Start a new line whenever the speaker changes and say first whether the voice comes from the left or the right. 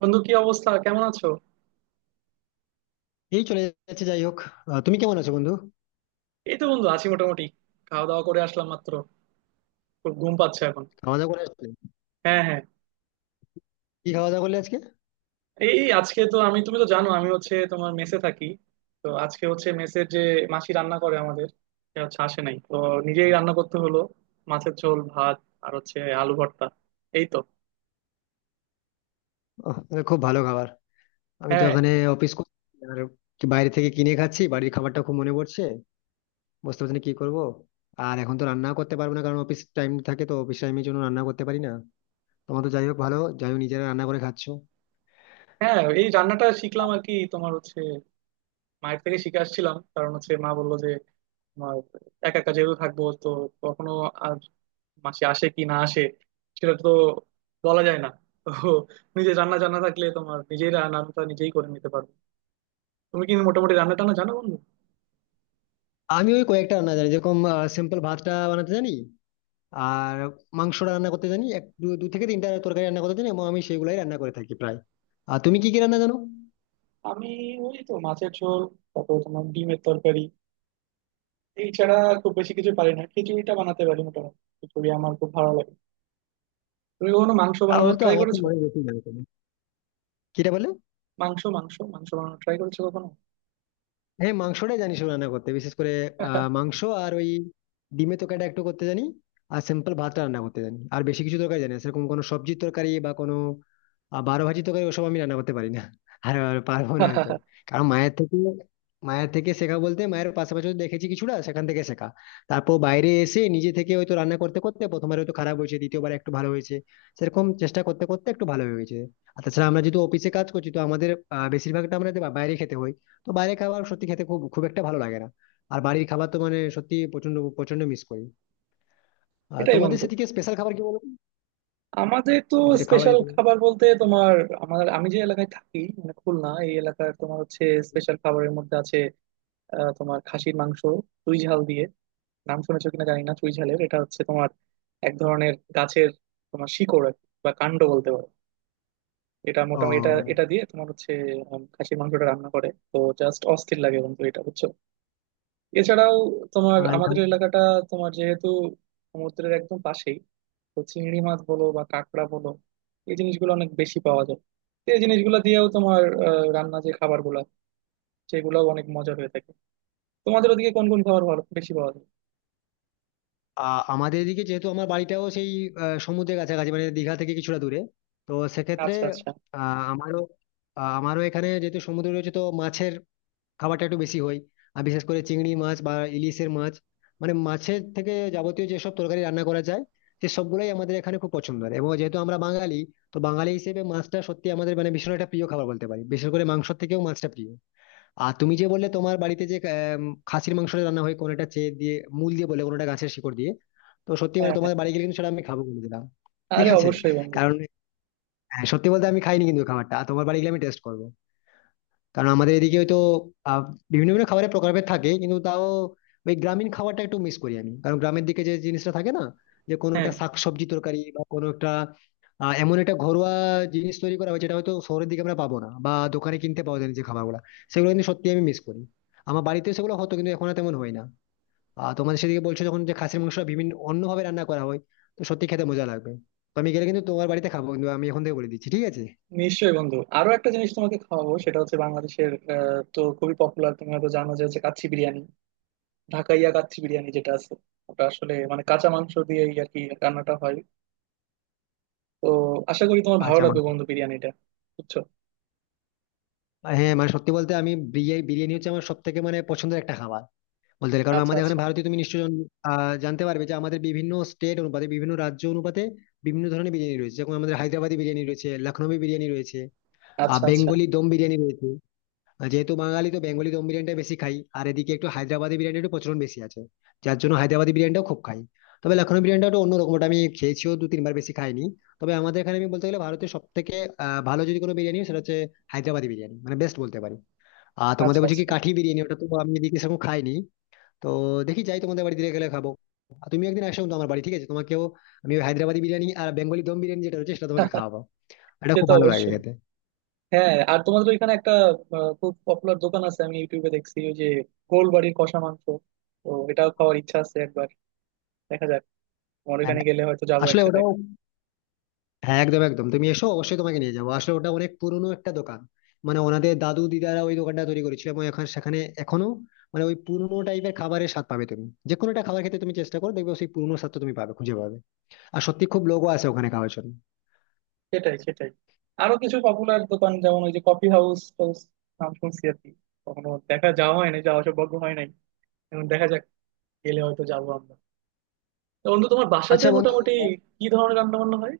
right: বন্ধু, কি অবস্থা? কেমন আছো?
left: এই চলে যাচ্ছে, যাই হোক। তুমি কেমন আছো, বন্ধু?
right: এই তো বন্ধু, আছি মোটামুটি। খাওয়া দাওয়া করে আসলাম মাত্র। খুব ঘুম পাচ্ছে এখন।
left: খাওয়া দাওয়া করে আসলে?
right: হ্যাঁ, হ্যাঁ।
left: কি খাওয়া দাওয়া করলে আজকে?
right: এই এই আজকে তো আমি, তুমি তো জানো আমি হচ্ছে তোমার মেসে থাকি। তো আজকে হচ্ছে মেসের যে মাসি রান্না করে আমাদের, সে হচ্ছে আসে নাই তো নিজেই রান্না করতে হলো। মাছের ঝোল ভাত, আর হচ্ছে আলু ভর্তা, এই তো।
left: এটা খুব ভালো খাবার। আমি তো
right: হ্যাঁ,
left: এখানে অফিস করছি, আর কি বাইরে থেকে কিনে খাচ্ছি। বাড়ির খাবারটা খুব মনে পড়ছে। বুঝতে পারছি না কি করবো। আর এখন তো রান্না করতে পারবো না, কারণ অফিস টাইম থাকে, তো অফিস টাইমের জন্য রান্না করতে পারি না। তোমার তো যাই হোক ভালো, যাই হোক নিজেরা রান্না করে খাচ্ছো।
right: হ্যাঁ। এই রান্নাটা শিখলাম আর কি, তোমার হচ্ছে মায়ের থেকে শিখে আসছিলাম। কারণ হচ্ছে মা বললো যে তোমার একা একা যেহেতু থাকবো, তো কখনো মাসি আসে কি না আসে সেটা তো বলা যায় না। তো নিজে রান্না জানা থাকলে তোমার নিজেই রান্নাটা নিজেই করে নিতে পারবে। তুমি কি মোটামুটি রান্না টান্না জানো বন্ধু?
left: আমি ওই কয়েকটা রান্না জানি, যেরকম সিম্পল ভাতটা বানাতে জানি। আর মাংসটা রান্না করতে জানি, এক দু দু থেকে তিনটা তরকারি রান্না করতে জানি, এবং আমি সেগুলাই রান্না করে থাকি প্রায়। আর তুমি কি কি রান্না জানো?
right: আমি, ওই তো মাছের ঝোল, তারপর তোমার ডিমের তরকারি, এই ছাড়া খুব বেশি কিছু পারি না। খিচুড়িটা বানাতে পারি মোটামুটি, খিচুড়ি আমার খুব ভালো লাগে। তুমি কখনো মাংস
left: তাহলে
right: বানানোর
left: তো
right: ট্রাই
left: আমার
right: করেছো?
left: থেকে অনেক বেশি জানতো। কিটা বলে?
right: মাংস মাংস মাংস বানানোর ট্রাই করেছো কখনো?
left: হ্যাঁ, মাংসটাই জানি শুধু রান্না করতে বিশেষ করে। মাংস। আর ওই ডিমের তরকারিটা একটু করতে জানি। আর সিম্পল ভাতটা রান্না করতে জানি, আর বেশি কিছু তরকারি জানি না। সেরকম কোনো সবজির তরকারি বা কোনো বারো ভাজি তরকারি ওসব আমি রান্না করতে পারি না। আর আর পারবো না হয়তো। কারণ মায়ের থেকে শেখা বলতে, মায়ের পাশাপাশি হয়তো দেখেছি কিছুটা, সেখান থেকে শেখা। তারপর বাইরে এসে নিজে থেকে হয়তো রান্না করতে করতে, প্রথমবার হয়তো খারাপ হয়েছে, দ্বিতীয়বার একটু ভালো হয়েছে। সেরকম চেষ্টা করতে করতে একটু ভালো হয়েছে। আর তাছাড়া আমরা যেহেতু অফিসে কাজ করছি, তো আমাদের বেশিরভাগটা আমাদের বাইরে খেতে হয়। তো বাইরের খাবার সত্যি খেতে খুব খুব একটা ভালো লাগে না। আর বাড়ির খাবার তো মানে সত্যি প্রচন্ড প্রচন্ড মিস করি। আর
right: এটাই
left: তোমাদের
right: বন্ধু,
left: সেদিকে স্পেশাল খাবার কি, বলো তো?
right: আমাদের তো
left: যেটা খাওয়া
right: স্পেশাল
left: যেতে পারে।
right: খাবার বলতে তোমার, আমার, আমি যে এলাকায় থাকি মানে খুলনা, এই এলাকার তোমার হচ্ছে স্পেশাল খাবারের মধ্যে আছে তোমার খাসির মাংস, চুই ঝাল দিয়ে। নাম শুনেছো কিনা জানি না, চুই ঝালের এটা হচ্ছে তোমার এক ধরনের গাছের তোমার শিকড় আর কি, বা কাণ্ড বলতে পারো। এটা মোটামুটি এটা
left: ও।
right: এটা দিয়ে তোমার হচ্ছে খাসির মাংসটা রান্না করে তো জাস্ট অস্থির লাগে বন্ধু, এটা বুঝছো? এছাড়াও তোমার
left: আর এই
right: আমাদের এলাকাটা তোমার যেহেতু সমুদ্রের একদম পাশেই, তো চিংড়ি মাছ বলো বা কাঁকড়া বলো, এই জিনিসগুলো অনেক বেশি পাওয়া যায়। তো এই জিনিসগুলো দিয়েও তোমার রান্না যে খাবারগুলো, সেগুলোও অনেক মজা হয়ে থাকে। তোমাদের ওদিকে কোন কোন খাবার ভালো বেশি পাওয়া যায়?
left: আমাদের এদিকে, যেহেতু আমার বাড়িটাও সেই সমুদ্রের কাছাকাছি, মানে দীঘা থেকে কিছুটা দূরে, তো সেক্ষেত্রে
right: আচ্ছা, আচ্ছা।
left: আহ আমারও আমারও এখানে যেহেতু সমুদ্র রয়েছে, তো মাছের খাবারটা একটু বেশি হয়। আর বিশেষ করে চিংড়ি মাছ বা ইলিশের মাছ, মানে মাছের থেকে যাবতীয় যেসব তরকারি রান্না করা যায়, সে সবগুলোই আমাদের এখানে খুব পছন্দের। এবং যেহেতু আমরা বাঙালি, তো বাঙালি হিসেবে মাছটা সত্যি আমাদের মানে ভীষণ একটা প্রিয় খাবার বলতে পারি, বিশেষ করে মাংসের থেকেও মাছটা প্রিয়। আর তুমি যে বললে তোমার বাড়িতে যে খাসির মাংসটা রান্না হয় কোনোটা চেয়ে দিয়ে মূল দিয়ে বলে, কোনোটা গাছের শিকড় দিয়ে, তো সত্যি
right: হ্যাঁ,
left: মানে
right: হ্যাঁ।
left: তোমার বাড়ি গেলে কিন্তু সেটা আমি খাবো বলে দিলাম, ঠিক
right: আরে
left: আছে?
right: অবশ্যই বন্ধু।
left: কারণ হ্যাঁ, সত্যি বলতে আমি খাইনি কিন্তু খাবারটা, আর তোমার বাড়ি গেলে আমি টেস্ট করবো। কারণ আমাদের এদিকে হয়তো আহ, বিভিন্ন বিভিন্ন খাবারের প্রকারভেদ থাকে, কিন্তু তাও ওই গ্রামীণ খাবারটা একটু মিস করি আমি। কারণ গ্রামের দিকে যে জিনিসটা থাকে, না যে কোনো
right: হ্যাঁ।
left: একটা শাকসবজি তরকারি বা কোনো একটা এমন একটা ঘরোয়া জিনিস তৈরি করা হয়, যেটা হয়তো শহরের দিকে আমরা পাবো না, বা দোকানে কিনতে পাওয়া যায় না যে খাবারগুলো, সেগুলো কিন্তু সত্যি আমি মিস করি। আমার বাড়িতে সেগুলো হতো, কিন্তু এখন আর তেমন হয় না। আর তোমাদের সেদিকে বলছো যখন, যে খাসির মাংস বিভিন্ন অন্যভাবে রান্না করা হয়, তো সত্যি খেতে মজা লাগবে। তো আমি গেলে কিন্তু তোমার বাড়িতে খাবো, কিন্তু আমি এখন থেকে বলে দিচ্ছি, ঠিক আছে?
right: নিশ্চয়ই বন্ধু, আরো একটা জিনিস তোমাকে খাওয়াবো। সেটা হচ্ছে বাংলাদেশের তো খুবই পপুলার, তুমি হয়তো জানো, যে হচ্ছে কাচ্চি বিরিয়ানি। ঢাকাইয়া কাচ্চি বিরিয়ানি যেটা আছে, ওটা আসলে মানে কাঁচা মাংস দিয়েই আর কি রান্নাটা হয়। তো আশা করি তোমার ভালো
left: আচ্ছা।
right: লাগবে বন্ধু বিরিয়ানিটা, বুঝছো?
left: আর হ্যাঁ মানে সত্যি বলতে আমি বিরিয়ানি বিরিয়ানি হচ্ছে আমার সব থেকে মানে পছন্দের একটা খাবার বলতে গেলে। কারণ
right: আচ্ছা,
left: আমাদের এখানে
right: আচ্ছা,
left: ভারতীয় তুমি নিশ্চয়ই জানতে পারবে যে আমাদের বিভিন্ন স্টেট অনুপাতে, বিভিন্ন রাজ্য অনুপাতে বিভিন্ন ধরনের বিরিয়ানি রয়েছে, যেমন আমাদের হায়দ্রাবাদি বিরিয়ানি রয়েছে, লখনৌই বিরিয়ানি রয়েছে, আর
right: আচ্ছা, আচ্ছা,
left: বেঙ্গলি দম বিরিয়ানি রয়েছে। আর যেহেতু বাঙালি, তো বেঙ্গলি দম বিরিয়ানিটা বেশি খাই, আর এদিকে একটু হায়দ্রাবাদি বিরিয়ানির একটু প্রচলন বেশি আছে, যার জন্য হায়দ্রাবাদি বিরিয়ানিটাও খুব খাই। তবে লখনৌ বিরিয়ানিটা একটু অন্যরকম, ওটা আমি খেয়েছিও দু তিনবার, বেশি খাইনি। তবে আমাদের এখানে আমি বলতে গেলে ভারতের সব থেকে ভালো যদি কোনো বিরিয়ানি হয়, সেটা হচ্ছে হায়দ্রাবাদি বিরিয়ানি, মানে বেস্ট বলতে পারি। আর তোমাদের
right: আচ্ছা,
left: বলছি কি,
right: আচ্ছা।
left: কাঠি বিরিয়ানি ওটা তো আমি এদিকে সেরকম খাইনি। তো দেখি, যাই তোমাদের বাড়িতে গেলে খাবো। আর তুমি একদিন আসো তো আমার বাড়ি, ঠিক আছে? তোমাকেও আমি ওই হায়দ্রাবাদি বিরিয়ানি আর বেঙ্গলি দম বিরিয়ানি যেটা রয়েছে, সেটা তোমাকে খাওয়াবো। এটা
right: সে
left: খুব
right: তো
left: ভালো লাগে
right: অবশ্যই।
left: খেতে।
right: হ্যাঁ, আর তোমাদের ওইখানে একটা খুব পপুলার দোকান আছে, আমি ইউটিউবে দেখছি ওই যে গোলবাড়ির কষা মাংস। তো এটাও খাওয়ার ইচ্ছা আছে একবার, দেখা যাক, তোমার
left: হ্যাঁ,
right: ওখানে গেলে হয়তো যাবো
left: আসলে
right: একসাথে
left: ওটাও,
right: একদম।
left: হ্যাঁ, একদম একদম তুমি এসো, অবশ্যই তোমাকে নিয়ে যাবো। আসলে ওটা অনেক পুরনো একটা দোকান, মানে ওনাদের দাদু দিদারা ওই দোকানটা তৈরি করেছিল, এবং এখন সেখানে এখনো মানে ওই পুরনো টাইপের খাবারের স্বাদ পাবে তুমি। যে কোনো একটা খাবার খেতে তুমি চেষ্টা করো, দেখবে সেই পুরনো স্বাদটা তুমি পাবে, খুঁজে পাবে। আর সত্যি খুব লোকও আছে ওখানে খাওয়ার জন্য।
right: সেটাই, সেটাই। আরো কিছু পপুলার দোকান যেমন ওই যে কফি হাউস টাউস, নাম শুনছি আর কি, কখনো দেখা যাওয়া হয় নাই, যাওয়া সৌভাগ্য হয় নাই। এখন দেখা যাক, গেলে হয়তো যাবো আমরা। তো বন্ধু, তোমার বাসাতে
left: আচ্ছা বন্ধু,
right: মোটামুটি কি ধরনের রান্না বান্না হয়?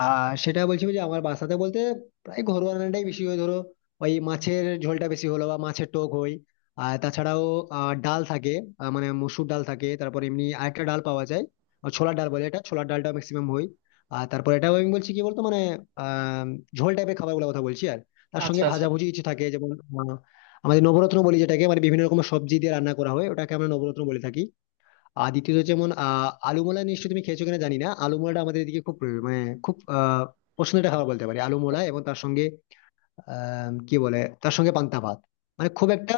left: আর সেটা বলছি যে আমার বাসাতে বলতে প্রায় ঘরোয়া রান্নাটাই বেশি হয়। ধরো, ওই মাছের ঝোলটা বেশি হলো, বা মাছের টক হয়। আর তাছাড়াও ডাল থাকে, মানে মসুর ডাল থাকে, তারপর এমনি আরেকটা ডাল পাওয়া যায়, ছোলার ডাল বলে। এটা ছোলার ডালটা ম্যাক্সিমাম হয়। আর তারপর এটাও আমি বলছি কি বলতো মানে আহ ঝোল টাইপের খাবারগুলোর কথা বলছি। আর তার
right: আচ্ছা,
left: সঙ্গে
right: আচ্ছা,
left: ভাজাভুজি কিছু থাকে, যেমন আহ, আমাদের নবরত্ন বলি যেটাকে, মানে বিভিন্ন রকমের সবজি দিয়ে রান্না করা হয়, ওটাকে আমরা নবরত্ন বলে থাকি। আর দ্বিতীয়ত যেমন আলুমলা, নিশ্চয়ই তুমি খেয়েছো কিনা জানি না, আলুমলাটা আমাদের এদিকে খুব প্রিয়, মানে খুব পছন্দের একটা খাবার বলতে পারি আলুমলা। এবং তার সঙ্গে আহ কি বলে তার সঙ্গে পান্তা ভাত, মানে খুব একটা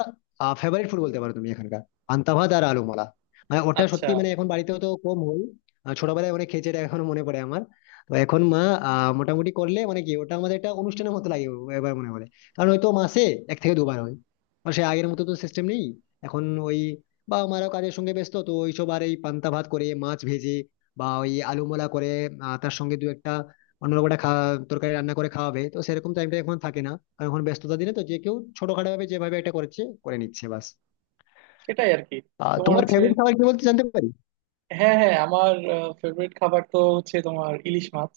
left: ফেভারিট ফুড বলতে পারো তুমি এখানকার, পান্তা ভাত আর আলু মালা। মানে ওটা
right: আচ্ছা।
left: সত্যি মানে এখন বাড়িতেও তো কম হয়। ছোটবেলায় অনেক খেয়েছি এটা, এখনো মনে পড়ে আমার। তো এখন মা মোটামুটি করলে মানে কি, ওটা আমাদের একটা অনুষ্ঠানের মতো লাগে এবার, মনে হলে। কারণ হয়তো মাসে এক থেকে দুবার হয়। আর সে আগের মতো তো সিস্টেম নেই এখন। ওই বা আমারও কাজের সঙ্গে ব্যস্ত, তো ওইসব আর এই পান্তা ভাত করে মাছ ভেজে, বা ওই আলু মোলা করে, তার সঙ্গে দু একটা অন্য লোক একটা তরকারি রান্না করে খাওয়াবে, তো সেরকম টাইমটা এখন থাকে না। কারণ এখন ব্যস্ততা দিনে তো যে কেউ ছোটখাটো ভাবে যেভাবে এটা করছে করে নিচ্ছে, বাস।
right: সেটাই আর কি। তোমার
left: তোমার
right: হচ্ছে,
left: ফেভারিট খাবার কি, বলতে জানতে পারি?
right: হ্যাঁ হ্যাঁ, আমার ফেভারিট খাবার তো হচ্ছে তোমার ইলিশ মাছ।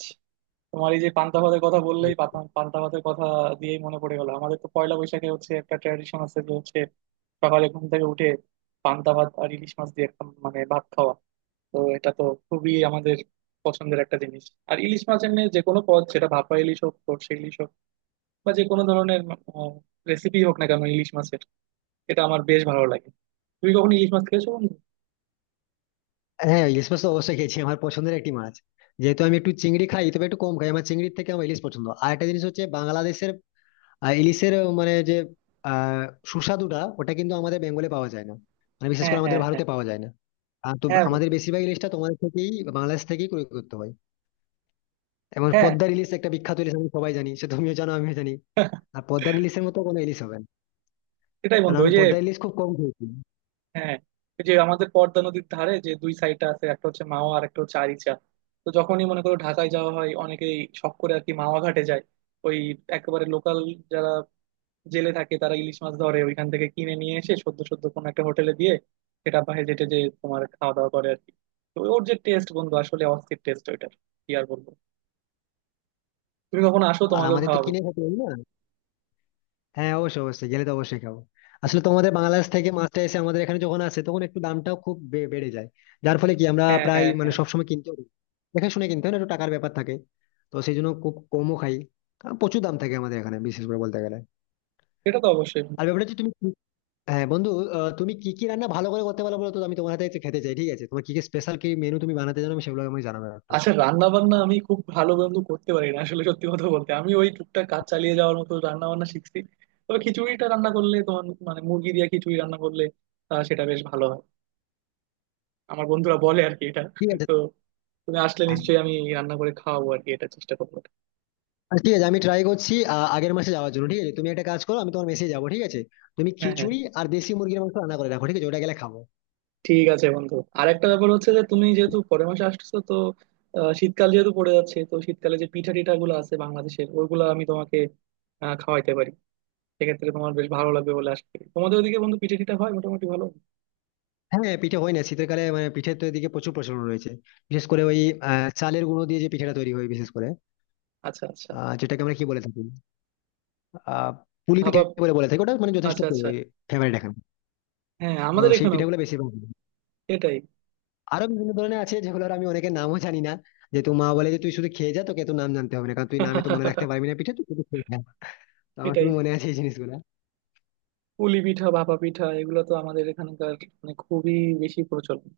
right: তোমার এই যে পান্তা ভাতের কথা বললেই পান্তা ভাতের কথা দিয়েই মনে পড়ে গেল, আমাদের তো পয়লা বৈশাখে হচ্ছে একটা ট্র্যাডিশন আছে যে হচ্ছে সকালে ঘুম থেকে উঠে পান্তা ভাত আর ইলিশ মাছ দিয়ে একটা মানে ভাত খাওয়া। তো এটা তো খুবই আমাদের পছন্দের একটা জিনিস। আর ইলিশ মাছ এমনি যে কোনো পদ, সেটা ভাপা ইলিশ হোক, সর্ষে ইলিশ হোক, বা যে কোনো ধরনের রেসিপি হোক না কেন ইলিশ মাছের, এটা আমার বেশ ভালো লাগে। তুমি কখন ইলিশ মাছ খেয়েছো বন্ধু?
left: হ্যাঁ, ইলিশ মাছ তো অবশ্যই খেয়েছি, আমার পছন্দের একটি মাছ। যেহেতু আমি একটু চিংড়ি খাই, তবে একটু কম খাই, আমার চিংড়ির থেকে আমার ইলিশ পছন্দ। আর একটা জিনিস হচ্ছে বাংলাদেশের ইলিশের মানে যে আহ সুস্বাদুটা, ওটা কিন্তু আমাদের বেঙ্গলে পাওয়া যায় না, মানে বিশেষ
right: হ্যাঁ,
left: করে আমাদের
right: হ্যাঁ, হ্যাঁ।
left: ভারতে পাওয়া যায় না। তো
right: হ্যাঁ
left: আমাদের
right: বন্ধু।
left: বেশিরভাগ ইলিশটা তোমাদের থেকেই, বাংলাদেশ থেকেই ক্রয় করতে হয়। এবং
right: হ্যাঁ।
left: পদ্মার ইলিশ একটা বিখ্যাত ইলিশ, আমি সবাই জানি, সে তুমিও জানো, আমিও জানি। আর পদ্মার ইলিশের মতো কোনো ইলিশ হবে না,
right: সেটাই
left: কারণ
right: বন্ধু,
left: আমি
right: ওই যে।
left: পদ্মার ইলিশ খুব কম খেয়েছি।
right: হ্যাঁ। ওই যে আমাদের পদ্মা নদীর ধারে যে দুই সাইডটা আছে, একটা হচ্ছে মাওয়া আর একটা হচ্ছে আরিচা। তো যখনই মনে করো ঢাকায় যাওয়া হয় অনেকেই শখ করে আর কি মাওয়া ঘাটে যায়। ওই একেবারে লোকাল যারা জেলে থাকে তারা ইলিশ মাছ ধরে, ওইখান থেকে কিনে নিয়ে এসে সদ্য সদ্য কোনো একটা হোটেলে দিয়ে সেটা বাইরে যেটে যে তোমার খাওয়া দাওয়া করে আর কি। তো ওর যে টেস্ট বন্ধু, আসলে অস্থির টেস্ট ওইটার, কি আর বলবো। তুমি কখন আসো,
left: আর
right: তোমাকেও
left: আমাদের তো
right: খাওয়াবো।
left: কিনে খেতে হবে না। হ্যাঁ, অবশ্যই অবশ্যই গেলে তো অবশ্যই খাবো। আসলে তোমাদের বাংলাদেশ থেকে মাছটা এসে আমাদের এখানে যখন আসে, তখন একটু দামটাও খুব বেড়ে যায়, যার ফলে কি আমরা
right: হ্যাঁ,
left: প্রায়
right: হ্যাঁ,
left: মানে
right: হ্যাঁ।
left: সবসময় কিনতে পারি। দেখে শুনে কিনতে হয় না, একটু টাকার ব্যাপার থাকে, তো সেই জন্য খুব কমও খাই, কারণ প্রচুর দাম থাকে আমাদের এখানে বিশেষ করে বলতে গেলে।
right: সেটা তো অবশ্যই।
left: আর ব্যাপারটা হচ্ছে তুমি হ্যাঁ বন্ধু, তুমি কি কি রান্না ভালো করে করতে পারো বলো তো, আমি তোমার হাতে একটু খেতে চাই, ঠিক আছে? তোমার কি কি স্পেশাল কি মেনু তুমি বানাতে জানো, আমি সেগুলো আমি জানাবো একটু।
right: আচ্ছা, রান্না বান্না আমি খুব ভালো বন্ধু করতে পারি না আসলে, সত্যি কথা বলতে আমি ওই টুকটাক কাজ চালিয়ে যাওয়ার মতো রান্না বান্না শিখছি। তবে খিচুড়িটা রান্না করলে তোমার মানে মুরগি দিয়ে খিচুড়ি রান্না করলে সেটা বেশ ভালো হয়, আমার বন্ধুরা বলে আর কি এটা।
left: ঠিক আছে।
right: তো তুমি আসলে
left: হ্যাঁ।
right: নিশ্চয়ই আমি রান্না করে খাওয়াবো আর কি, এটা চেষ্টা করবো।
left: ঠিক আছে, আমি ট্রাই করছি, আগের মাসে যাওয়ার জন্য, ঠিক আছে? তুমি একটা কাজ করো, আমি তোমার মেসে যাবো, ঠিক আছে? তুমি
right: হ্যাঁ, হ্যাঁ।
left: খিচুড়ি আর দেশি মুরগির মাংস রান্না করে রাখো, ঠিক আছে? ওটা গেলে খাবো।
right: ঠিক আছে বন্ধু, আর একটা ব্যাপার হচ্ছে যে তুমি যেহেতু পরের মাসে আসতেছো, তো শীতকাল যেহেতু পড়ে যাচ্ছে, তো শীতকালে যে পিঠা টিঠা গুলো আছে বাংলাদেশের, ওইগুলো আমি তোমাকে খাওয়াইতে পারি। সেক্ষেত্রে তোমার বেশ ভালো লাগবে বলে আশা করি। তোমাদের ওদিকে বন্ধু পিঠে টিঠা হয় মোটামুটি ভালো?
left: হ্যাঁ হ্যাঁ, পিঠে হয় না শীতকালে, মানে পিঠের তো এদিকে প্রচুর প্রচলন রয়েছে। বিশেষ করে ওই চালের গুঁড়ো দিয়ে যে পিঠেটা তৈরি হয় বিশেষ করে,
right: আচ্ছা, আচ্ছা।
left: যেটাকে আমরা কি বলে থাকি, আহ পুলি পিঠে
right: ভাপা।
left: বলে বলে থাকি। ওটা মানে যথেষ্ট
right: আচ্ছা, আচ্ছা।
left: ফেভারিট এখন।
right: হ্যাঁ,
left: তো
right: আমাদের
left: সেই
right: এখানেও
left: পিঠেগুলো বেশি ভালো লাগে।
right: এটাই।
left: আরো বিভিন্ন ধরনের আছে যেগুলোর আমি অনেকের নামও জানি না। যেহেতু মা বলে যে, তুই শুধু খেয়ে যা, তোকে তো নাম জানতে হবে না, কারণ তুই নামে তো মনে রাখতে পারবি না পিঠে, তুই শুধু খেয়ে যা। তো আমার
right: এটাই।
left: শুধু মনে আছে এই জিনিসগুলো।
right: পুলি পিঠা, ভাপা পিঠা এগুলো তো আমাদের এখানকার মানে খুবই বেশি প্রচলন।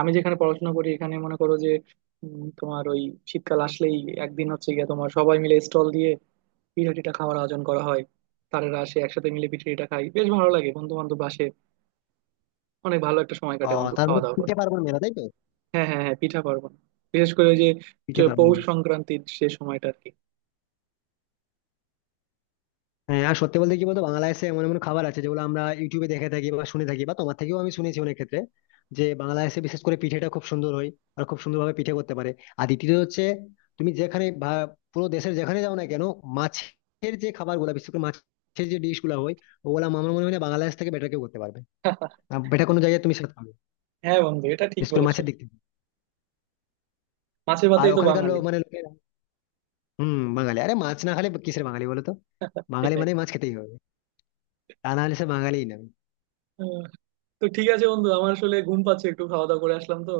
right: আমি যেখানে পড়াশোনা করি, এখানে মনে করো যে তোমার ওই শীতকাল আসলেই একদিন হচ্ছে গিয়ে তোমার সবাই মিলে স্টল দিয়ে পিঠা টিঠা খাওয়ার আয়োজন করা হয়। তারেরা আসে একসাথে, মিলে পিঠা টিঠা খাই, বেশ ভালো লাগে, বন্ধু বান্ধব আসে, অনেক ভালো একটা সময়
left: ও,
right: কাটে বন্ধু
left: তার
right: খাওয়া
left: মানে
right: দাওয়া
left: পিঠে
right: করে।
left: পার্বণ মেলা, তাই তো?
right: হ্যাঁ, হ্যাঁ, হ্যাঁ, পিঠা পার্বণ। বিশেষ করে ওই যে
left: পিঠে পার্বণ
right: পৌষ
left: মেলা।
right: সংক্রান্তির সে সময়টা আর কি।
left: হ্যাঁ, আর সত্যি বলতে কি বলতো, বাংলাদেশে এমন এমন খাবার আছে যেগুলো আমরা ইউটিউবে দেখে থাকি বা শুনে থাকি, বা তোমার থেকেও আমি শুনেছি অনেক ক্ষেত্রে, যে বাংলাদেশে বিশেষ করে পিঠেটা খুব সুন্দর হয়, আর খুব সুন্দরভাবে পিঠে করতে পারে। আর দ্বিতীয়ত হচ্ছে, তুমি যেখানে পুরো দেশের যেখানে যাও না কেন, মাছের যে খাবার গুলা, বিশেষ করে মাছের যে ডিশ গুলা হয়, ওগুলা আমার মনে হয় না বাংলাদেশ থেকে বেটার কেউ করতে পারবে, বেটার কোনো জায়গায় তুমি সেটা পাবে,
right: হ্যাঁ বন্ধু, এটা ঠিক
left: বিশেষ করে
right: বলেছো।
left: মাছের দিক থেকে।
right: মাছে
left: আর
right: ভাতেই তো
left: ওখানকার
right: বাঙালি।
left: লোক মানে লোকেরা, হম বাঙালি, আরে মাছ না খেলে কিসের বাঙালি বলো তো? বাঙালি
right: সেটাই।
left: মানে মাছ খেতেই হবে, তা না হলে সে বাঙালিই না।
right: আহ, তো ঠিক আছে বন্ধু, আমার আসলে ঘুম পাচ্ছে, একটু খাওয়া দাওয়া করে আসলাম তো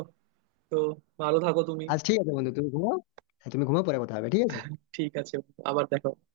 right: তো ভালো থাকো তুমি।
left: আজ ঠিক আছে বন্ধু, তুমি ঘুমাও। হ্যাঁ তুমি ঘুমাও, পরে কথা হবে, ঠিক আছে।
right: ঠিক আছে বন্ধু, আবার দেখা হবে।